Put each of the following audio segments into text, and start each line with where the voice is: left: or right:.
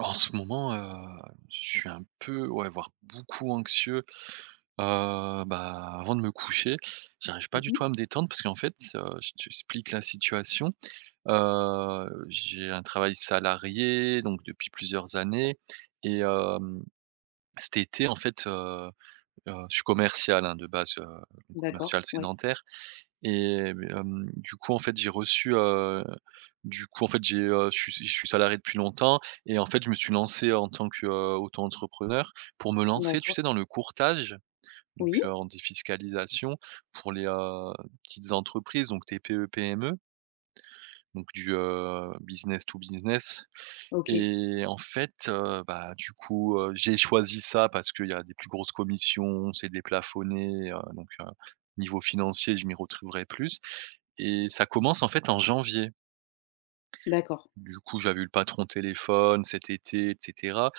right: En ce moment, je suis un peu, ouais, voire beaucoup anxieux, bah, avant de me coucher. J'arrive pas du
left: Mmh.
right: tout à me détendre parce qu'en fait, je t'explique la situation. J'ai un travail salarié donc depuis plusieurs années et cet été en fait, je suis commercial, hein, de base, donc
left: D'accord,
right: commercial
left: ouais,
right: sédentaire et mais, du coup, en fait, j'ai reçu, du coup, en fait, j'ai, je suis salarié depuis longtemps et en fait, je me suis lancé en tant que, auto-entrepreneur. Pour me lancer, tu
left: d'accord.
right: sais, dans le courtage, donc
left: Oui?
right: en défiscalisation pour les, petites entreprises, donc TPE-PME, donc du, business to business
left: OK.
right: et en fait, bah, du coup, j'ai choisi ça parce qu'il y a des plus grosses commissions, c'est déplafonné, donc niveau financier, je m'y retrouverai plus et ça commence en fait en janvier.
left: D'accord,
right: Du coup, j'avais eu le patron au téléphone cet été et cetera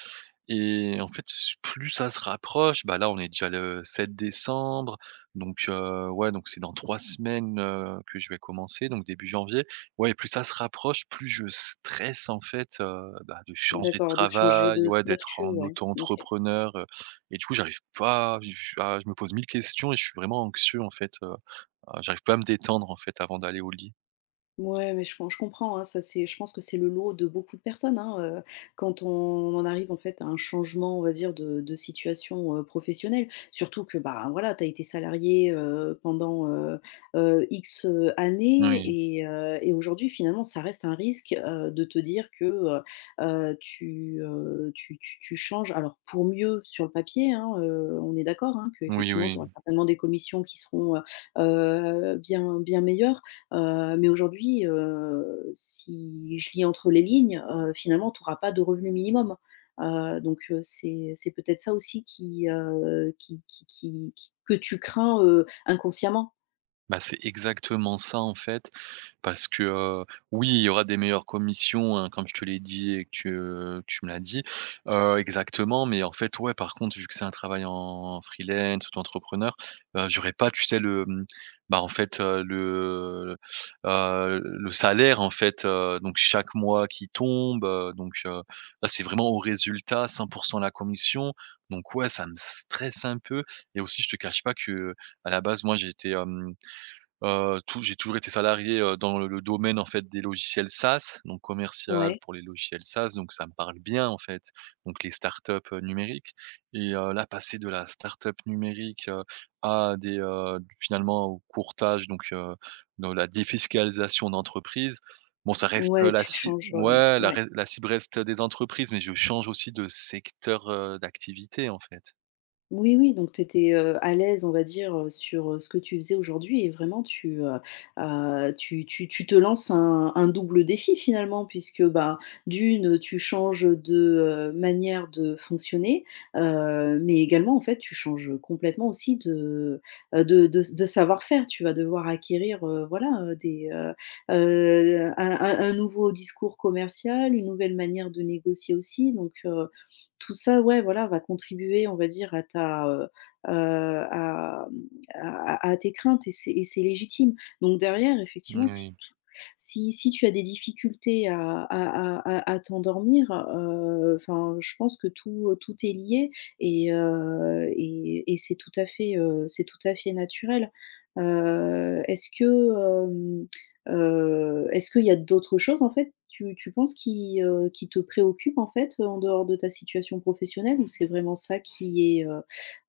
right: et en fait, plus ça se rapproche, bah, là, on est déjà le 7 décembre donc ouais, donc c'est dans 3 semaines, que je vais commencer donc début janvier. Ouais, et plus ça se rapproche, plus je stresse en fait, bah, de changer de
left: d'accord, de changer
right: travail,
left: de
right: ouais, d'être
left: statut,
right: en
left: ouais, OK.
right: auto-entrepreneur, et du coup, j'arrive pas, je me pose 1000 questions et je suis vraiment anxieux en fait, j'arrive pas à me détendre en fait avant d'aller au lit.
left: Ouais, mais je comprends, hein, ça c'est je pense que c'est le lot de beaucoup de personnes, hein, quand on en arrive en fait à un changement, on va dire de situation, professionnelle. Surtout que, bah, voilà, t'as été salarié, pendant, X, années
right: Oui.
left: et aujourd'hui finalement ça reste un risque, de te dire que, tu changes alors pour mieux sur le papier, hein, on est d'accord, hein, que
right: Oui,
left: effectivement, tu
right: oui.
left: auras certainement des commissions qui seront, bien bien meilleures. Mais aujourd'hui, si je lis entre les lignes, finalement, tu n'auras pas de revenu minimum. Donc, c'est peut-être ça aussi qui, qui que tu crains, inconsciemment.
right: Bah, c'est exactement ça, en fait, parce que, oui, il y aura des meilleures commissions, hein, comme je te l'ai dit et que tu me l'as dit, exactement, mais en fait, ouais, par contre, vu que c'est un travail en freelance, auto-entrepreneur, j'aurais pas, tu sais, le, bah, en fait, le salaire, en fait, donc chaque mois qui tombe, donc là, c'est vraiment au résultat, 100 la commission, donc ouais, ça me stresse un peu et aussi, je te cache pas que à la base, moi, j'étais. Tou J'ai toujours été salarié, dans le domaine, en fait, des logiciels SaaS, donc commercial
left: Ouais,
right: pour les logiciels SaaS, donc ça me parle bien, en fait, donc les startups, numériques et là, passer de la startup numérique, à des, finalement au courtage, donc dans la défiscalisation d'entreprises. Bon, ça reste,
left: ouais,
right: la
left: tu
right: cible,
left: changes,
right: ouais,
left: ouais.
right: la cible reste des entreprises, mais je change aussi de secteur, d'activité, en fait.
left: Oui, oui, donc tu étais, à l'aise, on va dire, sur, ce que tu faisais aujourd'hui et vraiment tu te lances un double défi finalement puisque, bah, d'une, tu changes de, manière de fonctionner, mais également, en fait, tu changes, complètement aussi de, de savoir-faire. Tu vas devoir acquérir, voilà, des, un nouveau discours commercial, une nouvelle manière de négocier aussi donc tout ça, ouais, voilà, va contribuer, on va dire, à ta, à, à tes craintes et c'est légitime. Donc derrière, effectivement, si
right: Moui.
left: si si tu as des difficultés à t'endormir, enfin, je pense que tout, tout est lié et c'est tout à fait, c'est tout à fait naturel. Est-ce que, hem est-ce qu'il y a d'autres choses, en fait, tu penses qui te préoccupent, en fait, en dehors de ta situation professionnelle? Ou c'est vraiment ça qui est, heu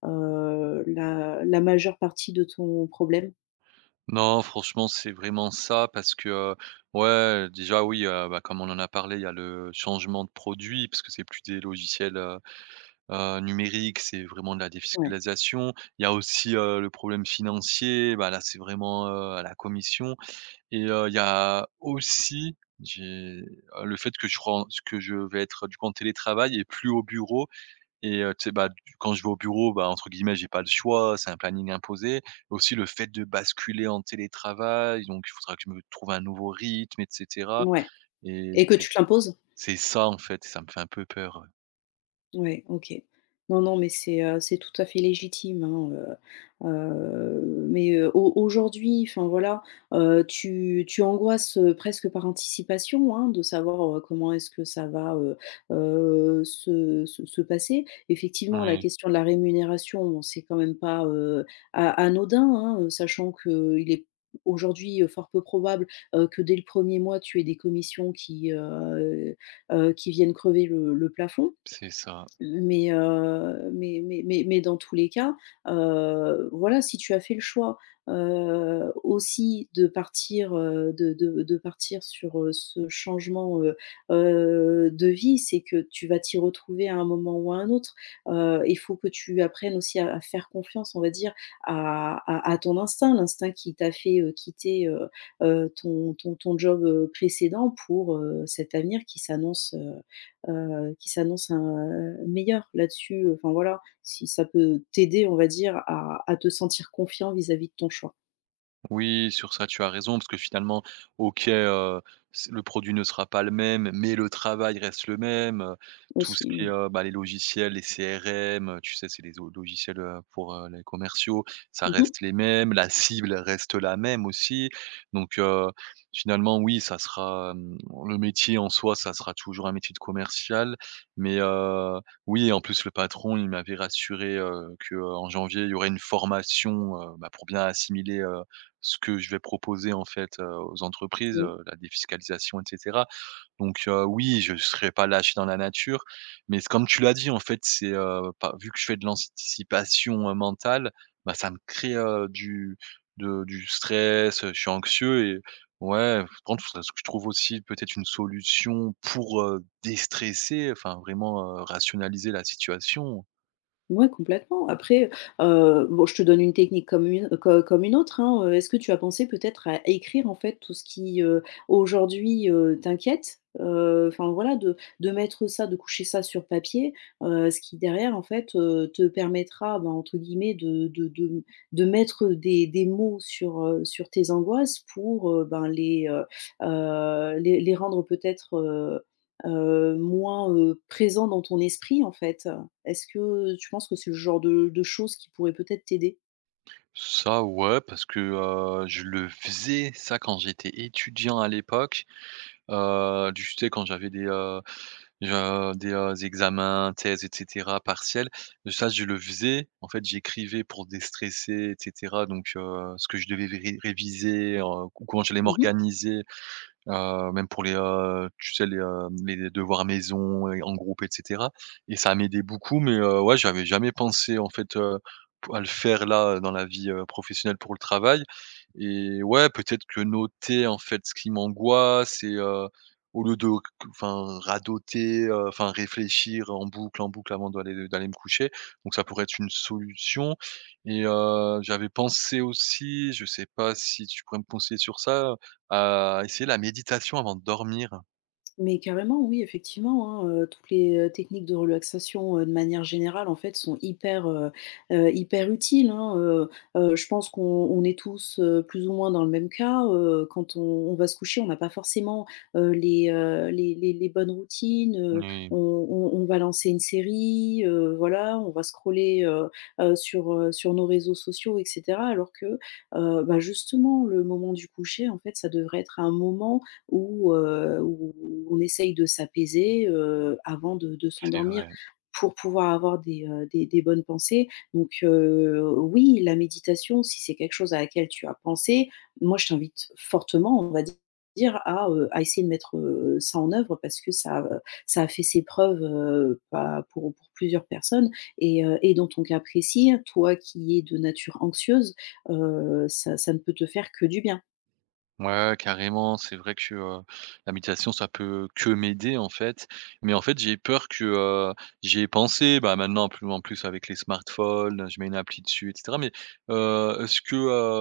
left: heu, la la majeure partie de ton problème?
right: Non, franchement, c'est vraiment ça parce que, ouais, déjà, oui, bah, comme on en a parlé, il y a le changement de produit parce que c'est plus des logiciels, numériques, c'est vraiment de la
left: Ouais,
right: défiscalisation. Il y a aussi, le problème financier, bah, là, c'est vraiment, à la commission et il y a aussi, j'ai, le fait que je ren que je vais être, du coup, en télétravail et plus au bureau et tu sais, bah, du quand je vais au bureau, bah, entre guillemets, j'ai pas le choix, c'est un planning imposé. Aussi le fait de basculer en télétravail, donc il faudra que je me trouve un nouveau rythme et cetera
left: ouais
right: et
left: et que
right: c'est
left: tu te l'imposes?
right: c'est ça, en fait, ça me fait un peu peur, ouais.
left: Ouais, OK. Non, non, mais c'est tout à fait légitime, hein, mais, au aujourd'hui, enfin voilà, tu angoisses, presque par anticipation, hein, de savoir, comment est-ce que ça va, se passer. Effectivement, la
right: Oui,
left: question de la rémunération, bon, c'est quand même pas, a anodin, hein, sachant qu'il est aujourd'hui, fort peu probable, que dès le premier mois, tu aies des commissions qui viennent crever le plafond.
right: c'est ça.
left: Mais dans tous les cas, voilà, si tu as fait le choix, aussi de partir, de partir sur, ce changement, de vie, c'est que tu vas t'y retrouver à un moment ou à un autre. Il faut que tu apprennes aussi à faire confiance, on va dire, à ton instinct, l'instinct qui t'a fait, quitter, ton job, précédent pour, cet avenir qui s'annonce, meilleure là-dessus, enfin voilà. Si ça peut t'aider, on va dire, à te sentir confiant vis-à-vis de ton choix
right: Oui, sur ça, tu as raison, parce que finalement, OK, c le produit ne sera pas le même, mais le travail reste le même, tout ce
left: aussi,
right: qui est,
left: ouais.
right: bah, les logiciels, les CRM, tu sais, c'est les au logiciels, pour, les commerciaux, ça
left: Mmh.
right: reste les mêmes, la cible reste la même aussi. Donc, finalement, oui, ça sera, le métier en soi, ça sera toujours un métier de commercial, mais, oui, en plus, le patron, il m'avait rassuré, en janvier, il y aurait une formation, bah, pour bien assimiler ce que je vais proposer en fait, aux entreprises,
left: Oui.
right: la défiscalisation et cetera. Donc, oui, je ne serai pas lâché dans la nature, mais c'est comme tu l'as dit en fait, c'est, pas vu que je fais de l'anticipation, mentale, bah, ça me crée, du stress, je suis anxieux et ouais, par contre, faudrait ce que je trouve aussi peut-être une solution pour, déstresser, enfin vraiment, rationaliser la situation.
left: Ouais, complètement. Après, bon, je te donne une technique comme une co comme une autre, hein, est-ce que tu as pensé peut-être à écrire, en fait, tout ce qui, aujourd'hui, t'inquiète? Enfin, voilà, de mettre ça, de coucher ça sur papier, ce qui derrière, en fait, te permettra, ben, entre guillemets, de mettre des mots sur, sur tes angoisses pour, ben, les, les rendre peut-être, moins, présents dans ton esprit, en fait. Est-ce que tu penses que c'est le genre de choses qui pourraient peut-être t'aider?
right: Ça, ouais, parce que, je le faisais ça quand j'étais étudiant à l'époque. Du Tu sais, quand j'avais des, je des, examens, thèses et cetera, partiels, ça je le faisais. En fait, j'écrivais pour déstresser et cetera, donc ce que je devais ré réviser, co comment j'allais
left: Mmh.
right: m'organiser. Même pour les, tu sais, les devoirs maison et en groupe et cetera, et ça m'aidait beaucoup. Mais ouais, j'avais jamais pensé en fait, pou à le faire là, dans la vie, professionnelle, pour le travail, et ouais, peut-être que noter en fait ce qui m'angoisse et au lieu de, enfin, radoter, enfin réfléchir en boucle avant d'aller me coucher, donc ça pourrait être une solution. Et j'avais pensé aussi, je sais pas si tu pourrais me conseiller sur ça. Essayer la méditation avant de dormir.
left: Mais carrément, oui, effectivement, hein, toutes les, techniques de relaxation, de manière générale, en fait, sont hyper utiles, hein, je pense qu'on on est tous, plus ou moins dans le même cas, quand on va se coucher, on n'a pas forcément, les, les bonnes routines, heu,
right: Oui,
left: on on on va lancer une série, voilà, on va scroller, sur, sur nos réseaux sociaux et cetera alors que, bah, justement, le moment du coucher, en fait, ça devrait être un moment où, où on essaye de s'apaiser, avant de
right: c'est
left: s'endormir
right: vrai.
left: pour pouvoir avoir des, des bonnes pensées. Donc, oui, la méditation, si c'est quelque chose à laquelle tu as pensé, moi je t'invite fortement, on va dire, à essayer de mettre, ça en œuvre parce que ça, ça a fait ses preuves, pas pour plusieurs personnes et dans ton cas précis, toi qui es de nature anxieuse, ça ne peut te faire que du bien.
right: Ouais, ouais, carrément, c'est vrai que, la méditation, ça peut que m'aider, en fait. Mais en fait, j'ai peur que, j'y ai pensé, bah, maintenant, plus en plus avec les smartphones, je mets une appli dessus et cetera. Mais, est-ce que,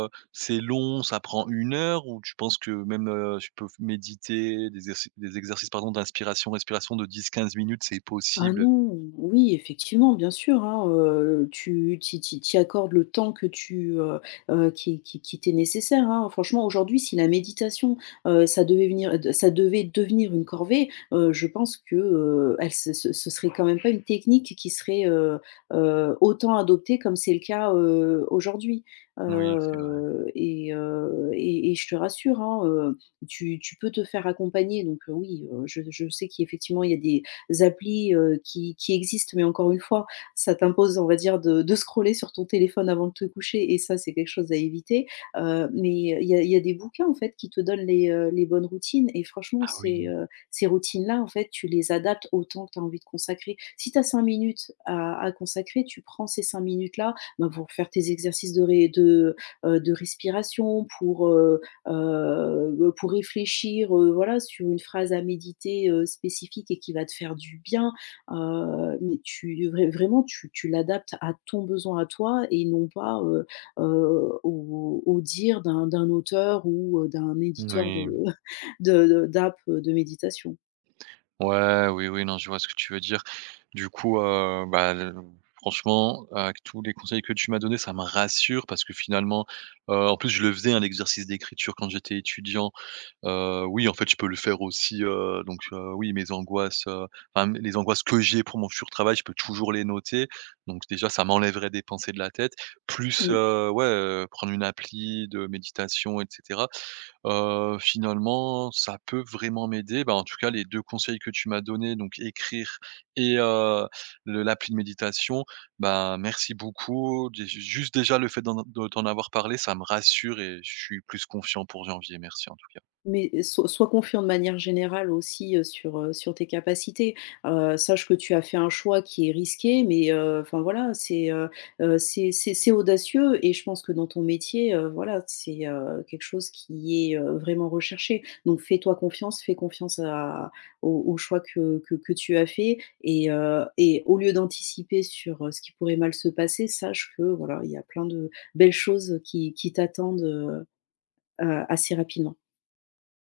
right: c'est long, ça prend 1 heure, ou tu penses que même, je peux méditer, des exercices, pardon, d'inspiration, respiration de 10-15 minutes, c'est
left: Ah
right: possible?
left: non, oui, effectivement, bien sûr, hein, tu accordes le temps que tu, qui t'est nécessaire, hein. Franchement, aujourd'hui, si la méditation, ça devait devenir une corvée, je pense que, elle ce serait quand même pas une technique qui serait, autant adoptée comme c'est le cas, aujourd'hui.
right: Oui, c'est vrai.
left: Et je te rassure, hein, tu peux te faire accompagner donc, oui, je sais qu'effectivement il y a des applis, qui existent, mais encore une fois, ça t'impose, on va dire, de scroller sur ton téléphone avant de te coucher et ça, c'est quelque chose à éviter. Mais il y a des bouquins, en fait, qui te donnent les bonnes routines et franchement,
right: Ah
left: ces,
right: oui.
left: heu, ces routines-là, en fait, tu les adaptes au temps que tu as envie de consacrer. Si tu as 5 minutes à consacrer, tu prends ces 5 minutes-là, ben, pour faire tes exercices de respiration, pour réfléchir, voilà, sur une phrase à méditer, spécifique et qui va te faire du bien, mais tu vrai vraiment, tu l'adaptes à ton besoin à toi et non pas, au dire d'un auteur ou, d'un éditeur
right: Oui.
left: de de méditation.
right: Ouais, oui, oui, non, je vois ce que tu veux dire. Du coup, bah, le franchement, avec tous les conseils que tu m'as donnés, ça me rassure parce que finalement, en plus je le faisais, hein, l'exercice d'écriture quand j'étais étudiant. Oui, en fait, je peux le faire aussi, donc oui, mes angoisses, enfin, m les angoisses que j'ai pour mon futur travail, je peux toujours les noter. Donc déjà, ça m'enlèverait des pensées de la tête. Plus,
left: Mmh.
right: ouais, prendre une appli de méditation et cetera. Finalement, ça peut vraiment m'aider. Bah, en tout cas, les 2 conseils que tu m'as donnés, donc écrire et le l'appli de méditation, bah, merci beaucoup. Dé Juste déjà le fait d'en de t'en avoir parlé, ça me rassure et je suis plus confiant pour janvier. Merci en tout cas.
left: Mais sois confiant de manière générale aussi, sur, sur tes capacités. Sache que tu as fait un choix qui est risqué, mais, enfin voilà, c'est audacieux et je pense que dans ton métier, voilà, c'est, quelque chose qui est, vraiment recherché. Donc fais-toi confiance, fais confiance à au au choix que tu as fait et au lieu d'anticiper sur, ce qui pourrait mal se passer, sache que voilà, il y a plein de belles choses qui t'attendent, assez rapidement.